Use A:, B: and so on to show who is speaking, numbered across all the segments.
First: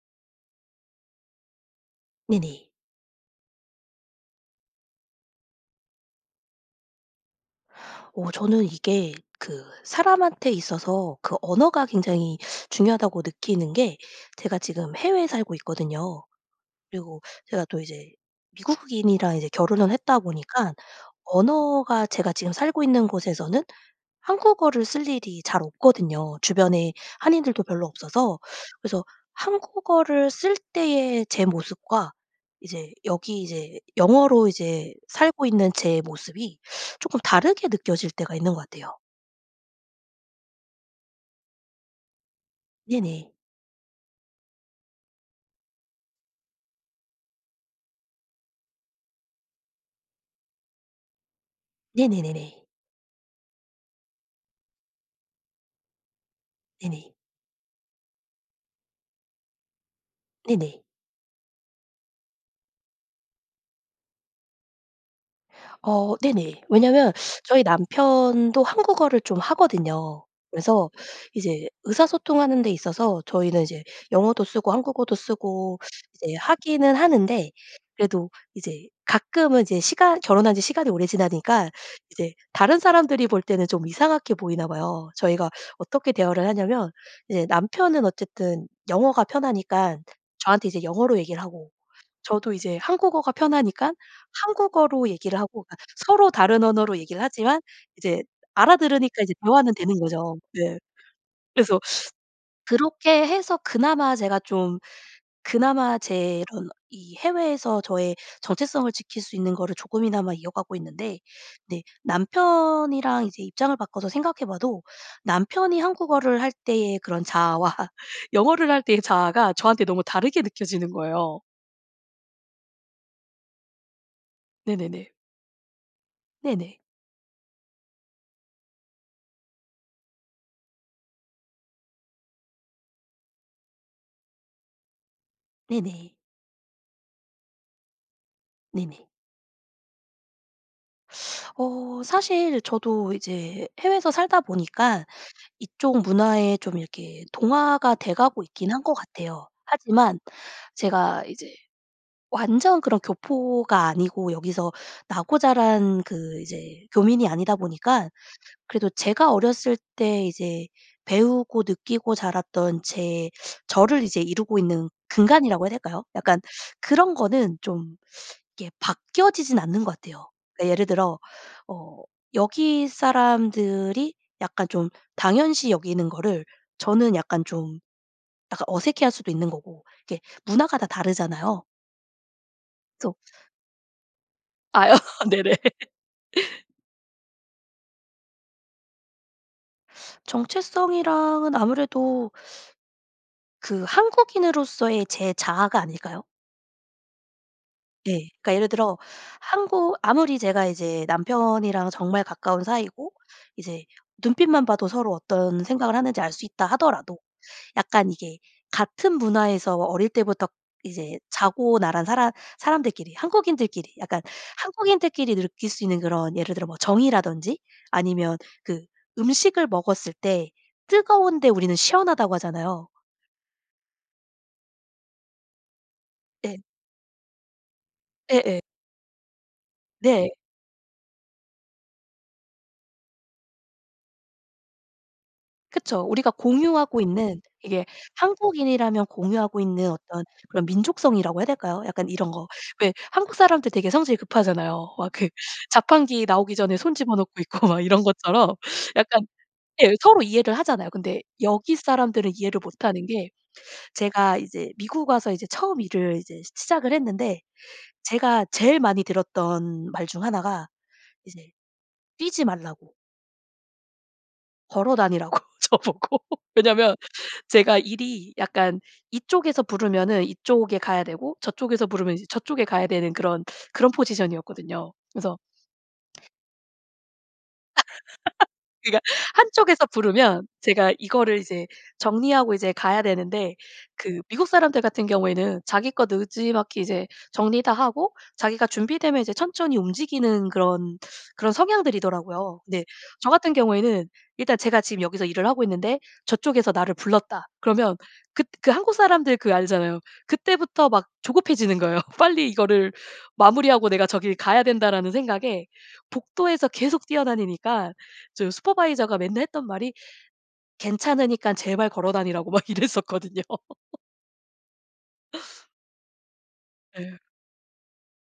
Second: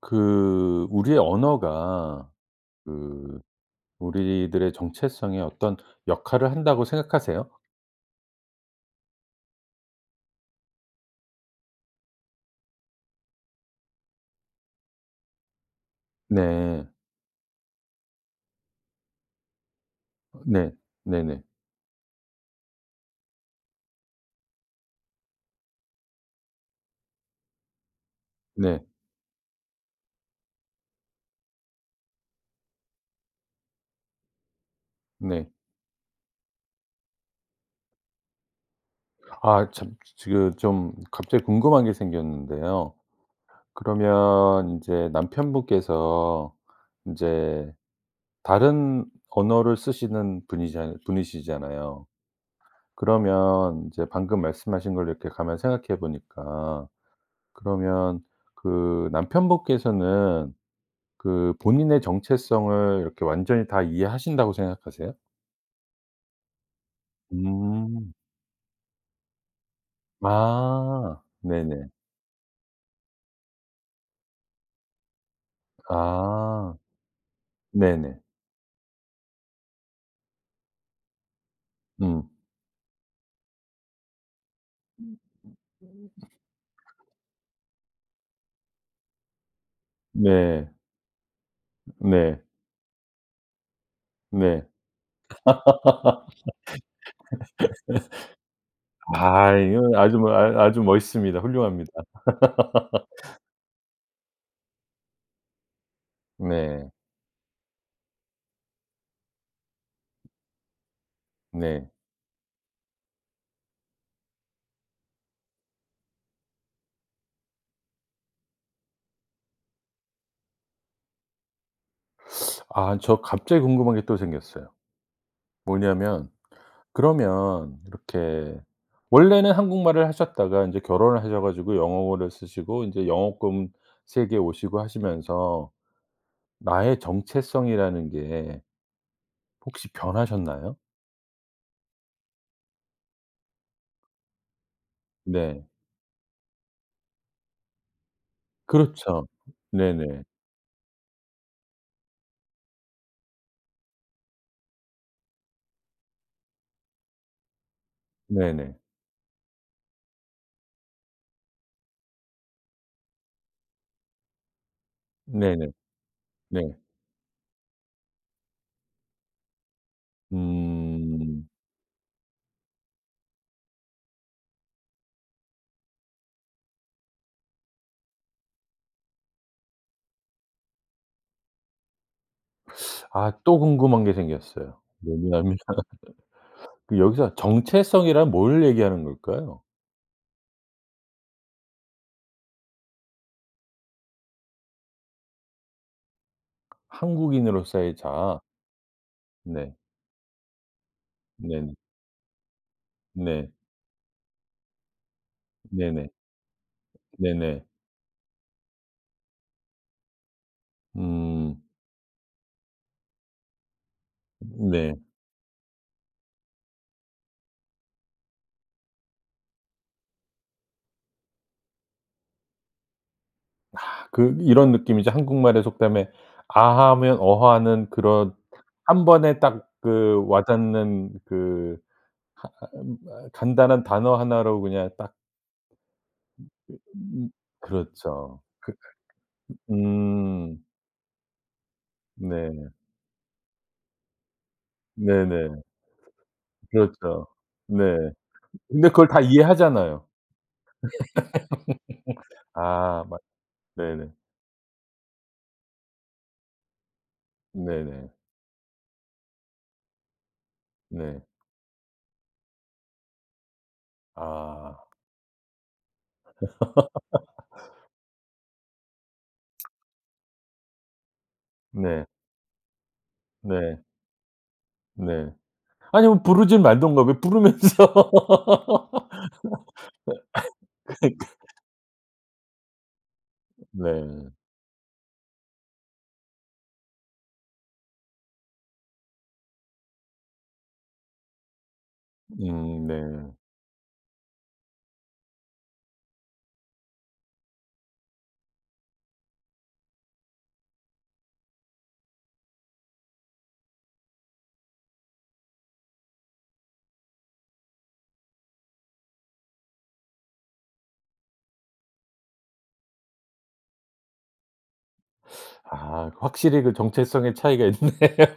A: 그 우리의 언어가
B: 네네.
A: 그 우리들의 정체성에 어떤 역할을 한다고 생각하세요?
B: 어 저는 이게 그 사람한테 있어서 그 언어가 굉장히 중요하다고 느끼는 게 제가 지금 해외에 살고 있거든요.
A: 네.
B: 그리고 제가 또 이제 미국인이랑 이제 결혼을 했다
A: 어 네.
B: 보니깐
A: 네네.
B: 언어가 제가 지금 살고 있는 곳에서는 한국어를 쓸 일이 잘 없거든요. 주변에 한인들도 별로 없어서
A: 네.
B: 그래서 한국어를 쓸 때의 제 모습과 이제 여기 이제 영어로 이제 살고
A: 네.
B: 있는 제 모습이 쪼끔 다르게 느껴질 때가 있는 것 같아요.
A: 아 참 지 지금 좀 갑자기 궁금한 게 생겼는데요.
B: 네네.
A: 그러면 인제 남편 분께서 인제 다른 언어를 쓰시는 분이잖 분이시잖아요.
B: 네네네네.
A: 그러면 이제 방금 말씀하신 거를 이렇게 가만히 생각해 보니까
B: 네네.
A: 그러면 그 남편 분께서는
B: 네네.
A: 그 본인의 정체성을 이렇게 완전히 다 이해하신다고 생각하세요?
B: 어 네네. 왜냐하면 저희
A: 음.
B: 남편도 한국어를 좀 하거든요. 그래서
A: 아.
B: 이제
A: 네네.
B: 의사소통하는 데 있어서 저희는 이제 영어도 쓰고 한국어도 쓰고 이제
A: 아.
B: 하기는 하는데
A: 네네.
B: 그래도 이제 가끔은 이제 시간 결혼한 지 시간이 오래 지나니까 이제
A: 음.
B: 다른 사람들이 볼 때는 좀 이상하게 보이나 봐요. 저희가 어떻게 대화를 하냐면 이제 남편은 어쨌든 영어가 편하니깐 저한테
A: 네.
B: 이제 영어로 얘기를 하고
A: 네.
B: 저도 이제 한국어가 편하니깐
A: 네.
B: 한국어로 얘기를 하고 그러니까 서로 다른 언어로 얘기를 하지만 이제 알아들으니까 이제
A: 아
B: 대화는
A: 이거
B: 되는
A: 아주 뭐
B: 거죠.
A: 아
B: 네.
A: 아주 멋있습니다.
B: 그래서
A: 훌륭합니다.
B: 그렇게 해서 그나마 제가 좀 그나마 제 이런
A: 네.
B: 이 해외에서 저의 정체성을 지킬 수 있는 거를 조금이나마 이어가고 있는데
A: 네.
B: 네 남편이랑 이제 입장을 바꿔서 생각해 봐도 남편이 한국어를 할 때의 그런 자아와 영어를 할 때의 자아가 저한테 너무 다르게 느껴지는 거예요.
A: 아 저 갑자기 궁금한 게 또 생겼어요.
B: 네네네.
A: 뭐냐면
B: 네네.
A: 그러면 이렇게 원래는 한국말을 하셨다가 인제 결혼을 하셔 가지고 영어를 쓰시고 인제 영어권 세계에 오시고 하시면서
B: 네네.
A: 나의 정체성이라는 게
B: 네네.
A: 혹시 변하셨나요?
B: 어 사실 저도 이제 해외에서 살다 보니까
A: 네.
B: 이쪽 문화에 좀 이렇게 동화가 돼가고 있긴 한 것
A: 그렇죠.
B: 같아요. 하지만
A: 네네.
B: 제가 이제 완전 그런 교포가 아니고 여기서 나고 자란 그 이제 교민이 아니다 보니까
A: 네네.
B: 그래도 제가 어렸을 때 이제 배우고 느끼고 자랐던 제 저를 이제 이루고 있는 근간이라고 해야
A: 네네.
B: 될까요? 약간
A: 네.
B: 그런 거는 좀 이게 바뀌어지지는 않는 것 같아요. 그러니까 예를 들어
A: 음.
B: 어 여기 사람들이 약간 좀 당연시 여기는 거를 저는 약간 좀 약간 어색해 할 수도 있는 거고. 이게 문화가 다 다르잖아요. [unintelligible]
A: 아. 또 궁금한 게 생겼어요.
B: 아 네네.
A: 뭐냐면 그 여기서 정체성이란 뭘 얘기하는 걸까요?
B: 정체성이랑은 아무래도 그 한국인으로서의 제 자아가 아닐까요?
A: 한국인으로서의
B: 예.
A: 자아.
B: 그러니까 예를 들어
A: 네.
B: 한국 아무리 제가 이제
A: 네네.
B: 남편이랑 정말 가까운 사이고
A: 네.
B: 이제 눈빛만 봐도 서로 어떤 생각을
A: 네네.
B: 하는지 알 수 있다하더라도
A: 네네.
B: 약간 이게 같은 문화에서 어릴 때부터 이제
A: 음.
B: 자고 나란 사람 사람들끼리 한국인들끼리 약간
A: 음. 네.
B: 한국인들끼리 느낄 수 있는 그런 예를 들어 뭐 정이라든지 아니면 그 음식을 먹었을 때 뜨거운데 우리는 시원하다고 하잖아요.
A: 아 그 이런 느낌이죠. 한국말의 속담에
B: 네.
A: 아 하면 어 하는 그런
B: 예예.
A: 1 번에 딱 그
B: 네.
A: 와 닿는 그 하 아 음 어 간단한 단어 1 로 그냥 딱
B: 그쵸. 우리가 공유하고
A: 음
B: 있는,
A: 그 음
B: 이게
A: 그렇죠. 그
B: 한국인이라면 공유하고 있는 어떤
A: 음.
B: 그런 민족성이라고 해야 될까요? 약간 이런 거.
A: 네.
B: 왜 한국 사람들 되게 성질이 급하잖아요. 막 그
A: 네네.
B: 자판기 나오기 전에 손 집어
A: 그렇죠.
B: 넣고 있고 막
A: 네.
B: 이런 것처럼
A: 근데 그걸 다
B: 약간 예
A: 이해하잖아요.
B: 서로 이해를 하잖아요. 근데 여기 사람들은 이해를 못
A: 아
B: 하는
A: 맞
B: 게
A: 네네.
B: 제가 이제 미국 와서 이제 처음 일을 이제 시 시작을 했는데
A: 네네.
B: 제가 제일 많이 들었던 말 중 1 가
A: 네.
B: 이제 뛰지 말라고.
A: 아.
B: 걸어다니라고 저보고. 왜냐하면 제가 일이 약간 이쪽에서 부르면은 이쪽에 가야 되고 저쪽에서
A: 네.
B: 부르면 이제 저쪽에 가야 되는 그런
A: 네.
B: 그런 포지션이었거든요.
A: 네.
B: 그래서
A: 아니 뭐 부르지 말든가. 왜 부르면서
B: 그러니까 한쪽에서 부르면 제가
A: 그러니까.
B: 이거를 이제 정리하고 이제 가야 되는데 그
A: 네.
B: 미국 사람들 같은 경우에는 자기 거 느지막이 이제 정리 다 하고 자기가 준비되면 이제 천천히 움직이는 그런 그런 성향들이더라고요. 근데
A: 음
B: 저
A: 네.
B: 같은 경우에는 일단 제가 지금 여기서 일을 하고 있는데 저쪽에서 나를 불렀다, 그러면 긋 그 한국 사람들 그 알잖아요. 그때부터 막 조급해지는 거예요. '빨리 이거를 마무리하고 내가 저기를 가야 된다.'라는 생각에 복도에서 계속 뛰어다니니까 저 슈퍼바이저가 맨날 했던 말이 괜찮으니깐 제발 걸어다니라고 막 이랬었거든요.
A: 아 확실히 그
B: 예.
A: 정체성의 차이가 있네요.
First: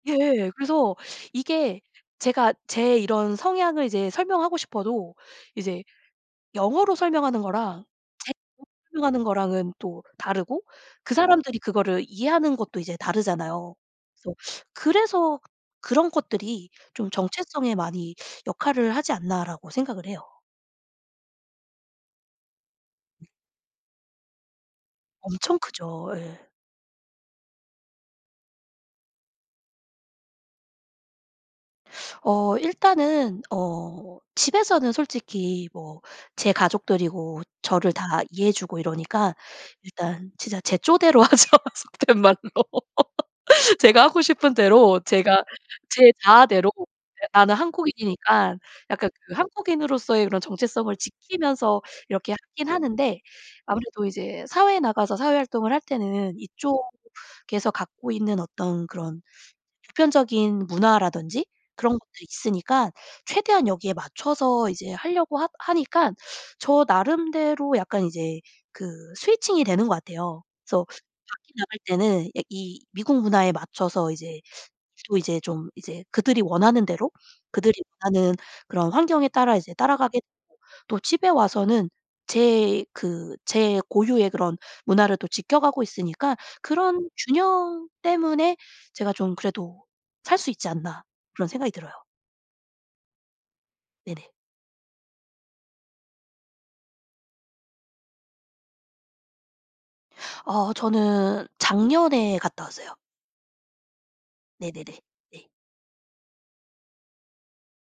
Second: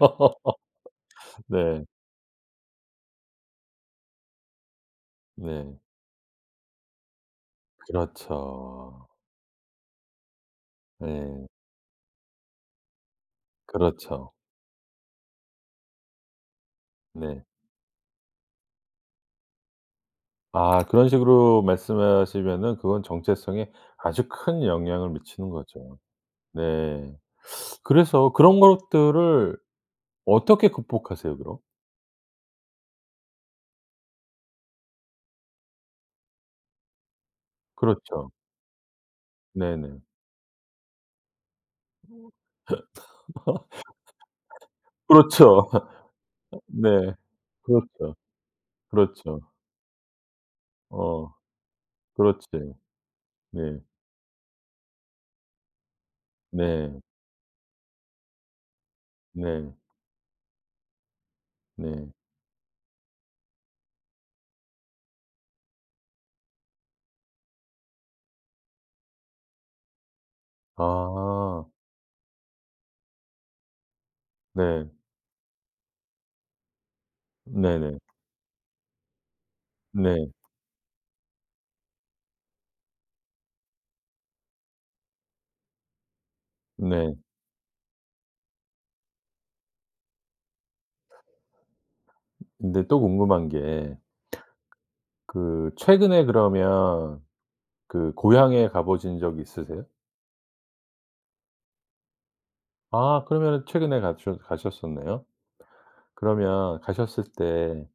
B: 예예예. 그래서 이게
A: 네.
B: 제가 제 이런 성향을 이제 설명하고 싶어도
A: 네.
B: 이제 영어로 설명하는 거랑 제 [unintelligible]
A: 그렇죠.
B: 설명하는 거랑은 또 다르고 그
A: 예.
B: 사람들이 그거를 이해하는 것도 이제 다르잖아요.
A: 그렇죠.
B: 그래서 그래서 '그런 것들이 좀
A: 네.
B: 정체성에 많이 역할을 하지 않나.'라고 생각을 해요.
A: 아 그런 식으로 말씀을 하시면은 그건 정체성에 아주 큰 영향을 미치는
B: 엄청
A: 거죠.
B: 크죠. 예.
A: 네. 그래서 그런 것들을 어떻게 극복하세요, 그럼?
B: 어 일단은 어 집에서는 솔직히 뭐 제 가족들이고 저를 다
A: 그렇죠.
B: 이해해 주고 이러니까
A: 네네.
B: 일단 진짜 제 쪼대로 하죠 속된 말로. 제가 하고 싶은 대로 제가
A: 그렇죠.
B: 제
A: 어
B: 자아대로
A: 네.
B: 예 나는
A: 그렇죠.
B: 한국인이니까 약간 그
A: 그렇죠.
B: 한국인으로서의 그런 정체성을
A: 어
B: 지키면서 이렇게
A: 그렇지.
B: 하긴 하는데
A: 네.
B: 아무래도 이제 사회에 나가서 사회 활동을 할 때는
A: 네.
B: 이쪽에서 갖고 있는 어떤 그런
A: 네.
B: 보편적인 문화라든지 그런
A: 네.
B: 것도 있으니까 최대한 여기에 맞춰서 이제 하려고 하 하니깐 저 나름대로 약간 이제 그 switching이 되는 것 같아요. 그래서 밖에
A: 아.
B: 나갈 때는 예 이 미국 문화에 맞춰서 이제
A: 네.
B: 또 이제 좀 이제 그들이 원하는 대로 그들이
A: 네네.
B: 원하는 그런 환경에 따라 이제 따라가게
A: 네.
B: [unintelligible] 또 집에 와서는 제 그 제 고유의 그런 문화를 또 지켜 가고 있으니까 그런
A: 네.
B: 균형 때문에 제가 좀 그래도 살 수 있지 않나 그런 생각이 들어요.
A: 근데 또 궁금한 게
B: 네네.
A: 그 최근에 그러면 그 고향에 가 보신 적이 있으세요?
B: 아 저는 작년에 갔다 왔어요.
A: 아 그러면은 최근에 가춰
B: 네네네.
A: 가셨었네요?
B: 네.
A: 그러면 가셨을 때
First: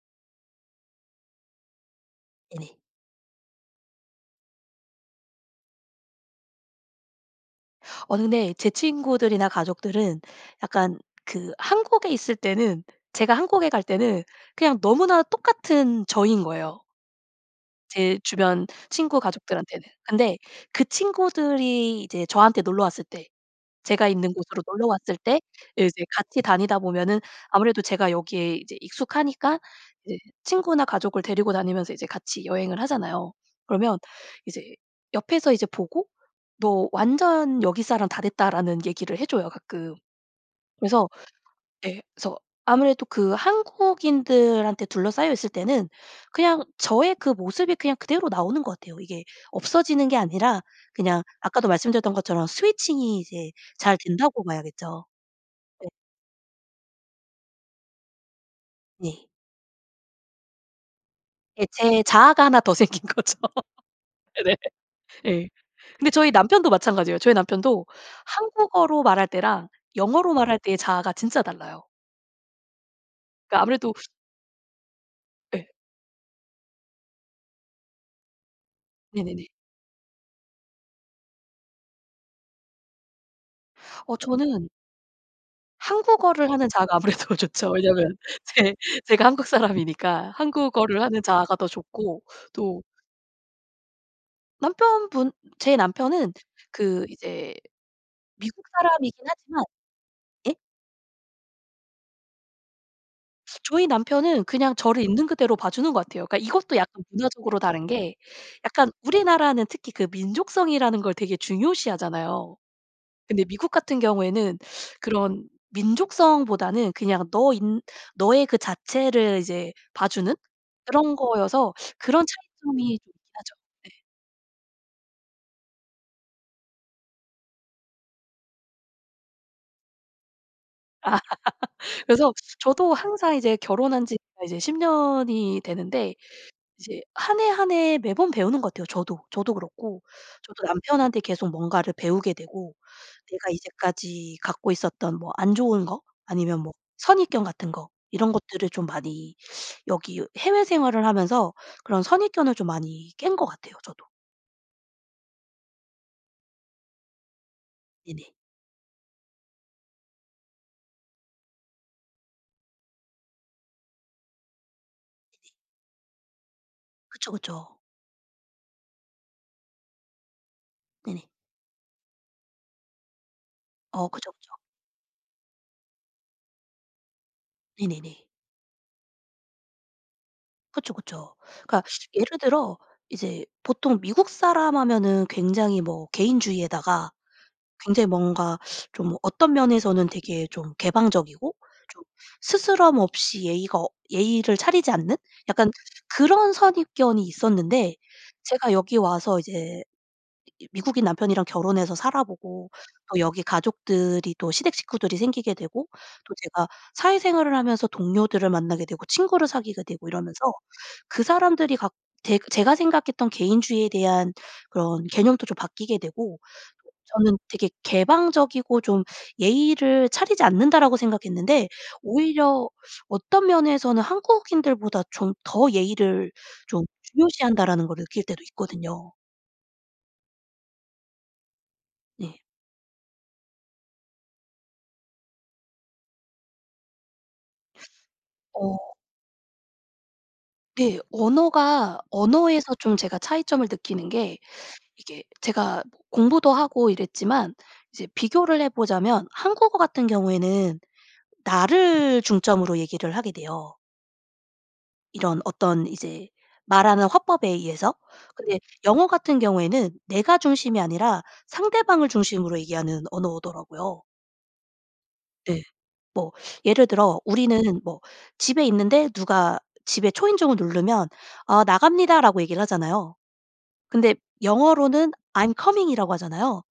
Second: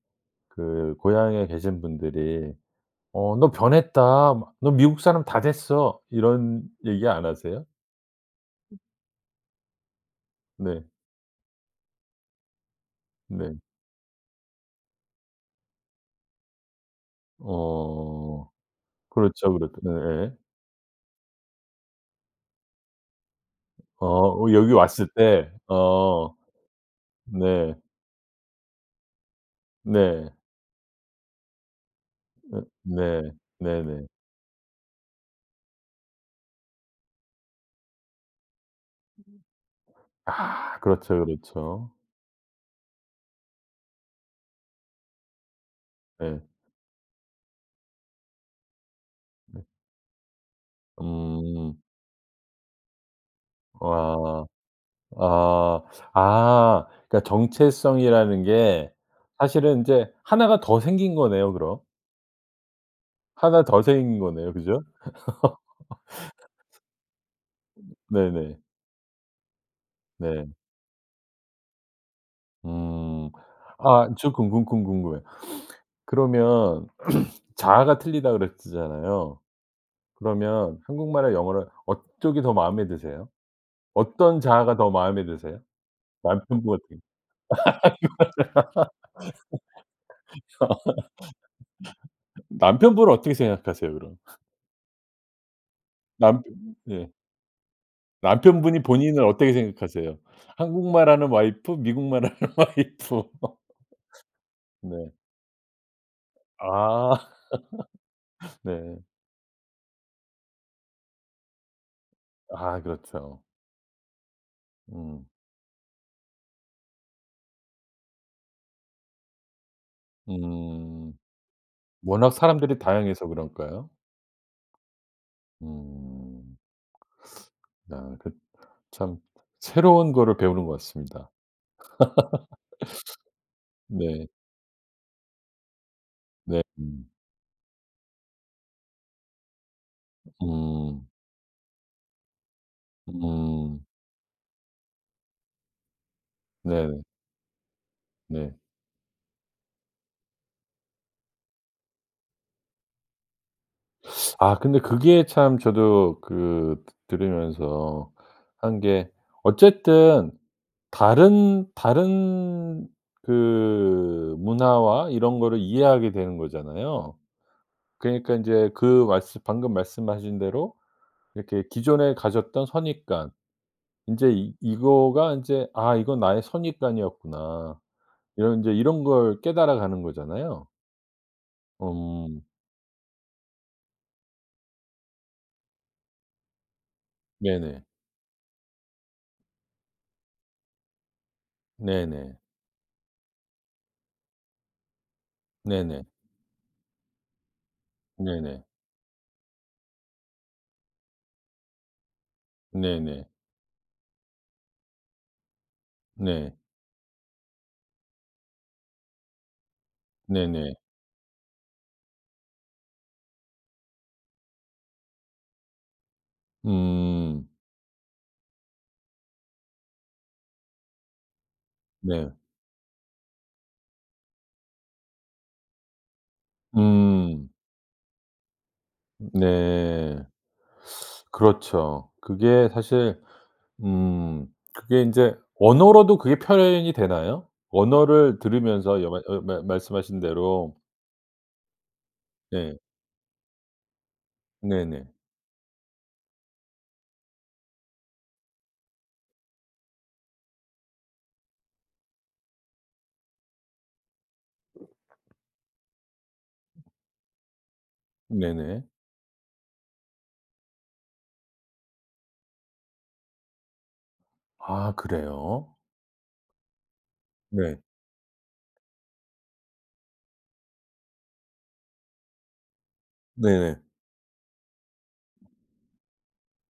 A: 그 고향에 계신 분들이
B: 네네.
A: "어 너 변했다." 막 "너 미국 사람 다 됐어." 이런 얘기 안 하세요?
B: 어느 네 제 친구들이나 가족들은
A: 네.
B: 약간 그 한국에 있을 때는 제가
A: 네.
B: 한국에 갈 때는 그냥 너무나 똑같은 저인 거예요 제
A: 어
B: 주변 친구
A: 그렇죠. 그렇
B: 가족들한테는.
A: 네예예.
B: 근데 그 친구들이 이제 저한테 놀러 왔을 때
A: 어
B: 제가 있는
A: 어
B: 곳으로
A: 여기
B: 놀러
A: 왔을
B: 왔을 때
A: 때.
B: 예 이제
A: 어.
B: 같이 다니다 보면은
A: 네.
B: 아무래도 제가 여기에 이제 익숙하니까 이제
A: 네.
B: 친구나 가족을 데리고 다니면서 이제 같이
A: 어
B: 여행을
A: 네.
B: 하잖아요. 그러면
A: 네네.
B: 이제 옆에서 이제 보고 "너 완전 여기 사람 다 됐다."라는 얘기를 해 줘요, 가끔.
A: 아
B: 그래서
A: 그렇죠, 그렇죠.
B: 예 그래서 아무래도 그 한국인들한테 둘러싸여 있을 때는
A: 예.
B: 그냥 저의 그 모습이 그냥 그대로 나오는 것 같아요. 이게
A: 네.
B: 없어지는 게 아니라 그냥 아까도
A: 음.
B: 말씀드렸던 것처럼 switching이 이제 잘 된다고
A: 와
B: 봐야겠죠.
A: 아
B: 네.
A: 아 그러니까 정체성이라는 게
B: 네.
A: 사실은 인제 1 가 더 생긴 거네요
B: 예.
A: 그럼?
B: 제 자아가 1 더 생긴 거죠.
A: 1 더 생긴 거네요.
B: 네네.
A: 그죠?
B: 예. 근데 저희 남편도 마찬가지예요. 저희 남편도
A: 네네.
B: 한국어로 말할 때랑 영어로
A: 네.
B: 말할 때의 자아가 진짜 달라요.
A: 음.
B: 그니까 아무래도
A: 아 저 궁금 궁 궁금해.
B: 예.
A: 그러면 자아가 틀리다 그랬잖아요.
B: 네네네.
A: 그러면 한국말이랑 영어랑 어떤 게 더 마음에 드세요?
B: 어
A: 어떤
B: 저는
A: 자아가 더 마음에 드세요?
B: 한국어를 하는
A: 남편분이
B: 자아가 아무래도 좋죠. 왜냐면 제 제가 한국 사람이니까 한국어를 하는 자아가 더 좋고 또
A: 남편분은 어떻게 생각하세요 그럼?
B: 남편분 제 남편은
A: 남펴
B: 그
A: 예.
B: 이제 미국
A: 남편분이
B: 사람이긴
A: 본인을 어떻게
B: 하지만
A: 생각하세요?
B: 예?
A: 한국말 하는 와이프, 미국말 하는 와이프.
B: 저희 남편은 그냥 저를
A: 네.
B: 있는 그대로 봐주는 것 같아요. 그러니까 이것도 약간
A: 아.
B: 문화적으로 다른 게 약간
A: 네.
B: 우리나라는 특히 그 민족성이라는 걸 되게 중요시하잖아요.
A: 아 그렇죠.
B: 근데 미국 같은 경우에는
A: 음.
B: 그런 민족성보다는 그냥 너인 너의 그 자체를 이제 봐주는
A: 음.
B: 그런 거여서 그런
A: 워낙
B: 차이점이
A: 사람들이
B: 좀 있긴
A: 다양해서
B: 하죠.
A: 그럴까요?
B: 네.
A: 음. 아 그 참 새로운 거를 배우는 것 같습니다.
B: 그래서 저도 항상 이제 결혼한 지가
A: 네.
B: 이제 10 년이 되는데
A: 네
B: 이제
A: 음.
B: 1 해, 1 해 매번 배우는 것 같아요 저도. 저도 그렇고 저도
A: 음.
B: 남편한테 계속 뭔가를 배우게 되고 내가
A: 음.
B: 이제까지 갖고 있었던 뭐 안 좋은 거 아니면 뭐
A: 네네.
B: 선입견 같은 거 이런
A: 네.
B: 것들을 좀 많이 여기 해외 생활을 하면서 그런 선입견을 좀 많이 깬 것 같아요 저도.
A: 아 근데 그게 참 저도 그 드 들으면서
B: 네네.
A: 한 게 어쨌든 다른 다른 그 문화와 이런
B: 네네.
A: 거를 이해하게 되는 거잖아요.
B: 그쵸, 그쵸.
A: 그러니까 인제 그 말씀 방금 말씀하신 대로
B: 네네.
A: 이렇게 기존에 가졌던 선입관
B: 어
A: 인제
B: 그쵸, 그쵸.
A: 이 이거가 인제 '아 이건 나의 선입관이었구나.'
B: 네네네.
A: 이런 인제 이런 걸 깨달아 가는 거잖아요.
B: 그쵸, 그쵸. 그러니까 예를
A: 엄.
B: 들어 이제 보통 미국 사람 하면은 굉장히 뭐 개인주의에다가
A: 네네.
B: 굉장히 뭔가 좀 어떤 면에서는 되게 좀 개방적이고 좀
A: 네네.
B: 스스럼없이 예의가 예의를 차리지 않는 약간
A: 네네.
B: 그런 선입견이 있었는데
A: 네네.
B: 제가 여기 와서 이제 이 미국인 남편이랑 결혼해서 살아보고 또
A: 네네.
B: 여기 가족들이 또 시댁 식구들이 생기게 되고 또
A: 네.
B: 제가 사회생활을 하면서 동료들을 만나게 되고 친구를 사귀게 되고 이러면서
A: 네네.
B: 그 사람들이 갖 제 제가 생각했던 개인주의에 대한 그런 개념도 좀 바뀌게 되고 또 저는
A: 음.
B: 되게 '개방적이고 좀 예의를 차리지 않는다.'라고 생각했는데
A: 네.
B: '오히려 어떤 면에서는 한국인들보다 좀 더 예의를 좀
A: 음.
B: 중요시한다.'라는 걸 느낄 때도 있거든요.
A: 네. 그렇죠.
B: 네.
A: 그게 사실 음 그게 인제 언어로도 그게 표현이 되나요? 언어를
B: 어.
A: 들으면서 여 말 어 말 말씀하신 대로.
B: 네. 언어가 언어에서
A: 예.
B: 좀 제가 차이점을 느끼는 게
A: 네네.
B: 이게 제가 공부도 하고 이랬지만 이제 비교를 해보자면 한국어 같은 경우에는 나를 중점으로 얘기를 하게 돼요. 이런 어떤 이제 말하는 화법에 의해서 근데
A: 네네.
B: 영어 같은 경우에는 내가 중심이 아니라 상대방을 중심으로 얘기하는 언어더라고요.
A: 아
B: 예.
A: 그래요?
B: 뭐 예를 들어
A: 네.
B: 우리는 뭐 집에 있는데 누가 집에 초인종을 누르면 "아 나갑니다."라고 얘기를 하잖아요.
A: 네네.
B: 근데 영어로는 "I'm coming."이라고 하잖아요.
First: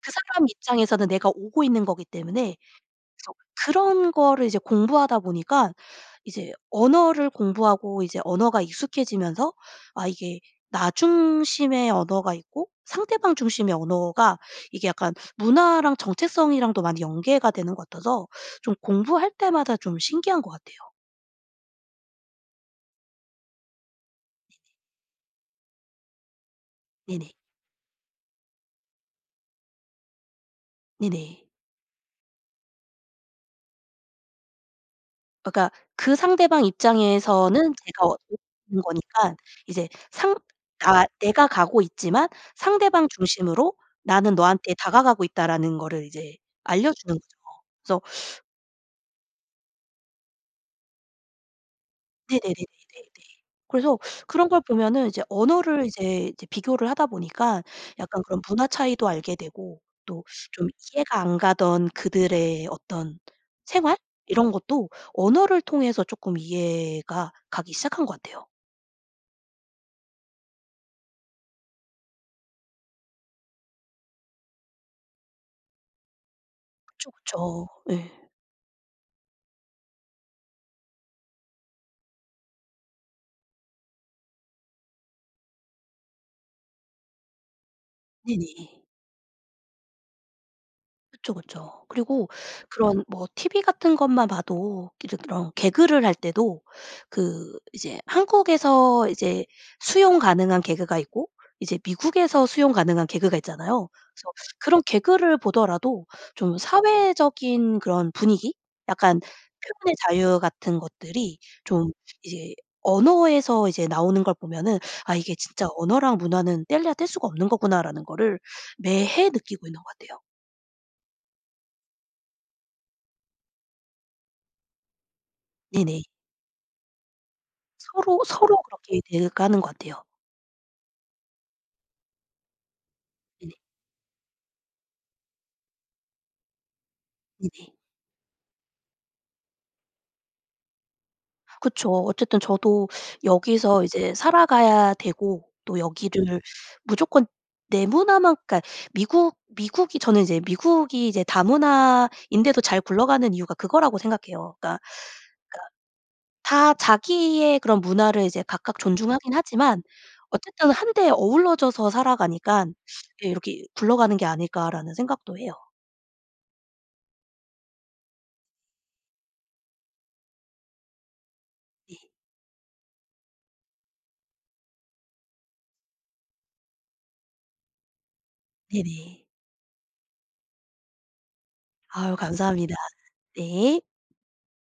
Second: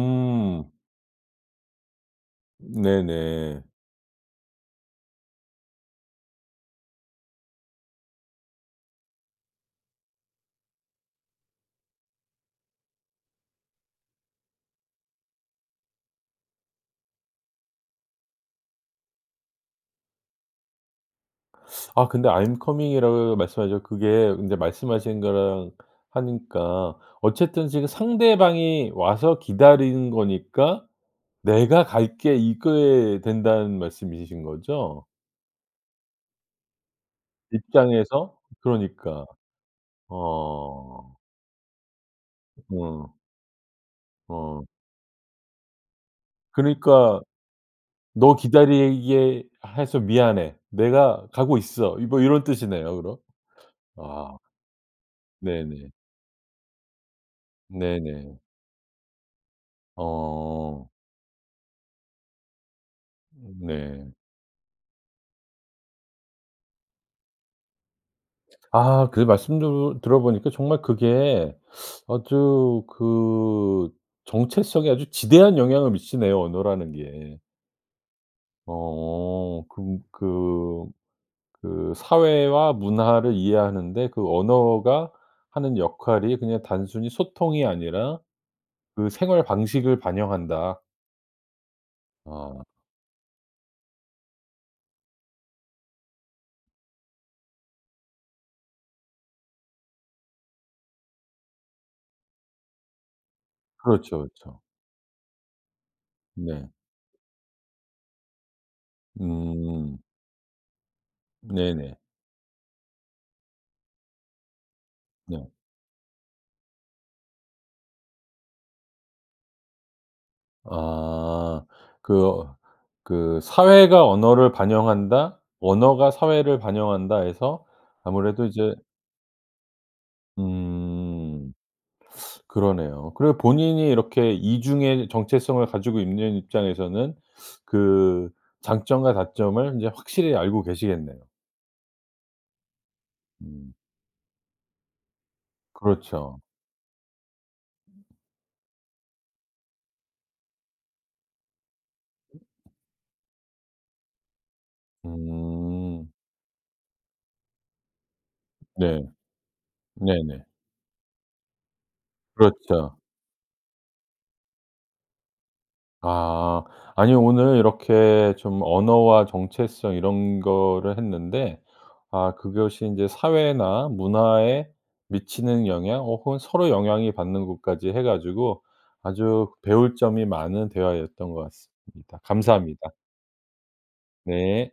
B: 그 사람 입장에서는 내가 오고 있는 거기 때문에. 그래서
A: 네네.
B: 그런 거를 이제 공부하다 보니까 이제 언어를 공부하고 이제 언어가 익숙해지면서 아 이게 나 중심의 언어가 있고 상대방 중심의 언어가 이게 약간 문화랑 정체성이랑도 많이 연계가 되는 것 같아서 좀 공부할 때마다 좀 신기한 것 같아요.
A: 아 근데 "I'm coming."이라고 말씀하셨 그게 근데
B: 네네.
A: 말씀하신 거랑 하니까
B: 네네.
A: 어쨌든 지금 상대방이 와서 기다리는 거니까
B: 네네.
A: "내가 갈게." 이게 된다는 말씀이신 거죠?
B: 아 그러니까 그 상대방 입장에서는 제가
A: 입장에서
B: 오는
A: 그러니까.
B: 거니까 이제 상 나
A: 어.
B: 내가 가고 있지만 상대방
A: 어.
B: 중심으로 '나는
A: 어.
B: 너한테 다가가고 있다.'라는 거를 이제 알려주는
A: 그러니까
B: 거죠.
A: "너
B: 그래서
A: 기다리게 해서 미안해. 내가 가고 있어." 이 뭐 이런 뜻이네요
B: 네네네네네네.
A: 그럼.
B: 그래서
A: 아.
B: 그런 걸 보면은 이제 언어를
A: 네네.
B: 이제 이제 비교를 하다 보니까 약간
A: 네네.
B: 그런 문화 차이도 알게 되고 또 좀
A: 어.
B: 이해가 안 가던 그들의 어떤 생활?
A: 네.
B: 이런 것도 언어를 통해서 쪼끔 이해가 가기 시작한 것 같아요.
A: 아 그 말씀도 들어 보니까 정말 그게 아주 그 정체성에 아주 지대한 영향을 미치네요 언어라는
B: 그쵸, 그쵸.
A: 게.
B: 예.
A: 어. 그 그 그 사회와 문화를 이해하는 데 그 언어가 하는 역할이 그냥 단순히 소통이 아니라
B: 네네.
A: 그 생활 방식을 반영한다.
B: 그쵸, 그쵸. 그리고
A: 아.
B: 그런 뭐 TV 같은 것만 봐도 예를 들어 개그를 할 때도 그 이제 한국에서 이제 수용 가능한 개그가 있고 이제 미국에서 수용 가능한 개그가 있잖아요.
A: 그렇죠,
B: 그래서
A: 그렇죠.
B: 그런 개그를 보더라도 좀
A: 네.
B: 사회적인 그런 분위기 약간 표현의
A: 음.
B: 자유 같은 것들이 좀
A: 네네.
B: 이제 언어에서 이제 나오는 걸 보면은 '아 이게
A: 네.
B: 진짜 언어랑 문화는 떼려야 뗄 수 없는 거구나.'라는 거를 매해 느끼고 있는 것 같아요.
A: 아. 그 어 그 '사회가 언어를 반영한다.',
B: 네네.
A: '언어가 사회를 반영한다.' 해서
B: 서로
A: 아무래도
B: 서로
A: 이제
B: 그렇게 돼 가는 것 같아요.
A: 음. 그러네요. 그리고
B: 네.
A: 본인이 이렇게 이중의 정체성을 가지고 있는 입장에서는
B: 네네.
A: 그 장점과 단점을 인제 확실히 알고 계시겠네요.
B: 그쵸. 어쨌든 저도
A: 음.
B: 여기서 이제 살아가야 되고 또 여기를
A: 그렇죠.
B: 무조건 내 문화만 그러니까 미국 미국이 저는 이제 미국이 이제 다문화인데도 잘 굴러가는 이유가 그거라고 생각해요. 그러니까 그러니까
A: 음.
B: 다 자기의 그런 문화를 이제 각각
A: 네.
B: 존중하긴 하지만
A: 네네.
B: 어쨌든 한데 어우러져서 살아가니깐
A: 그렇죠.
B: 예 '이게 이렇게 굴러가는 게 아닐까?'라는 생각도 해요.
A: 아. 아니요. 오늘 이렇게 좀 언어와 정체성 이런 거를 했는데
B: 네.
A: 아 그것이 인제 사회나 문화에 미치는 영향, 어 혹은 서로 영향이 받는 것까지 해 가지고
B: 네네.
A: 아주 배울 점이 많은 대화였던 것
B: 아유
A: 같습니다.
B: 감사합니다.
A: 감사합니다.
B: 네.
A: 네.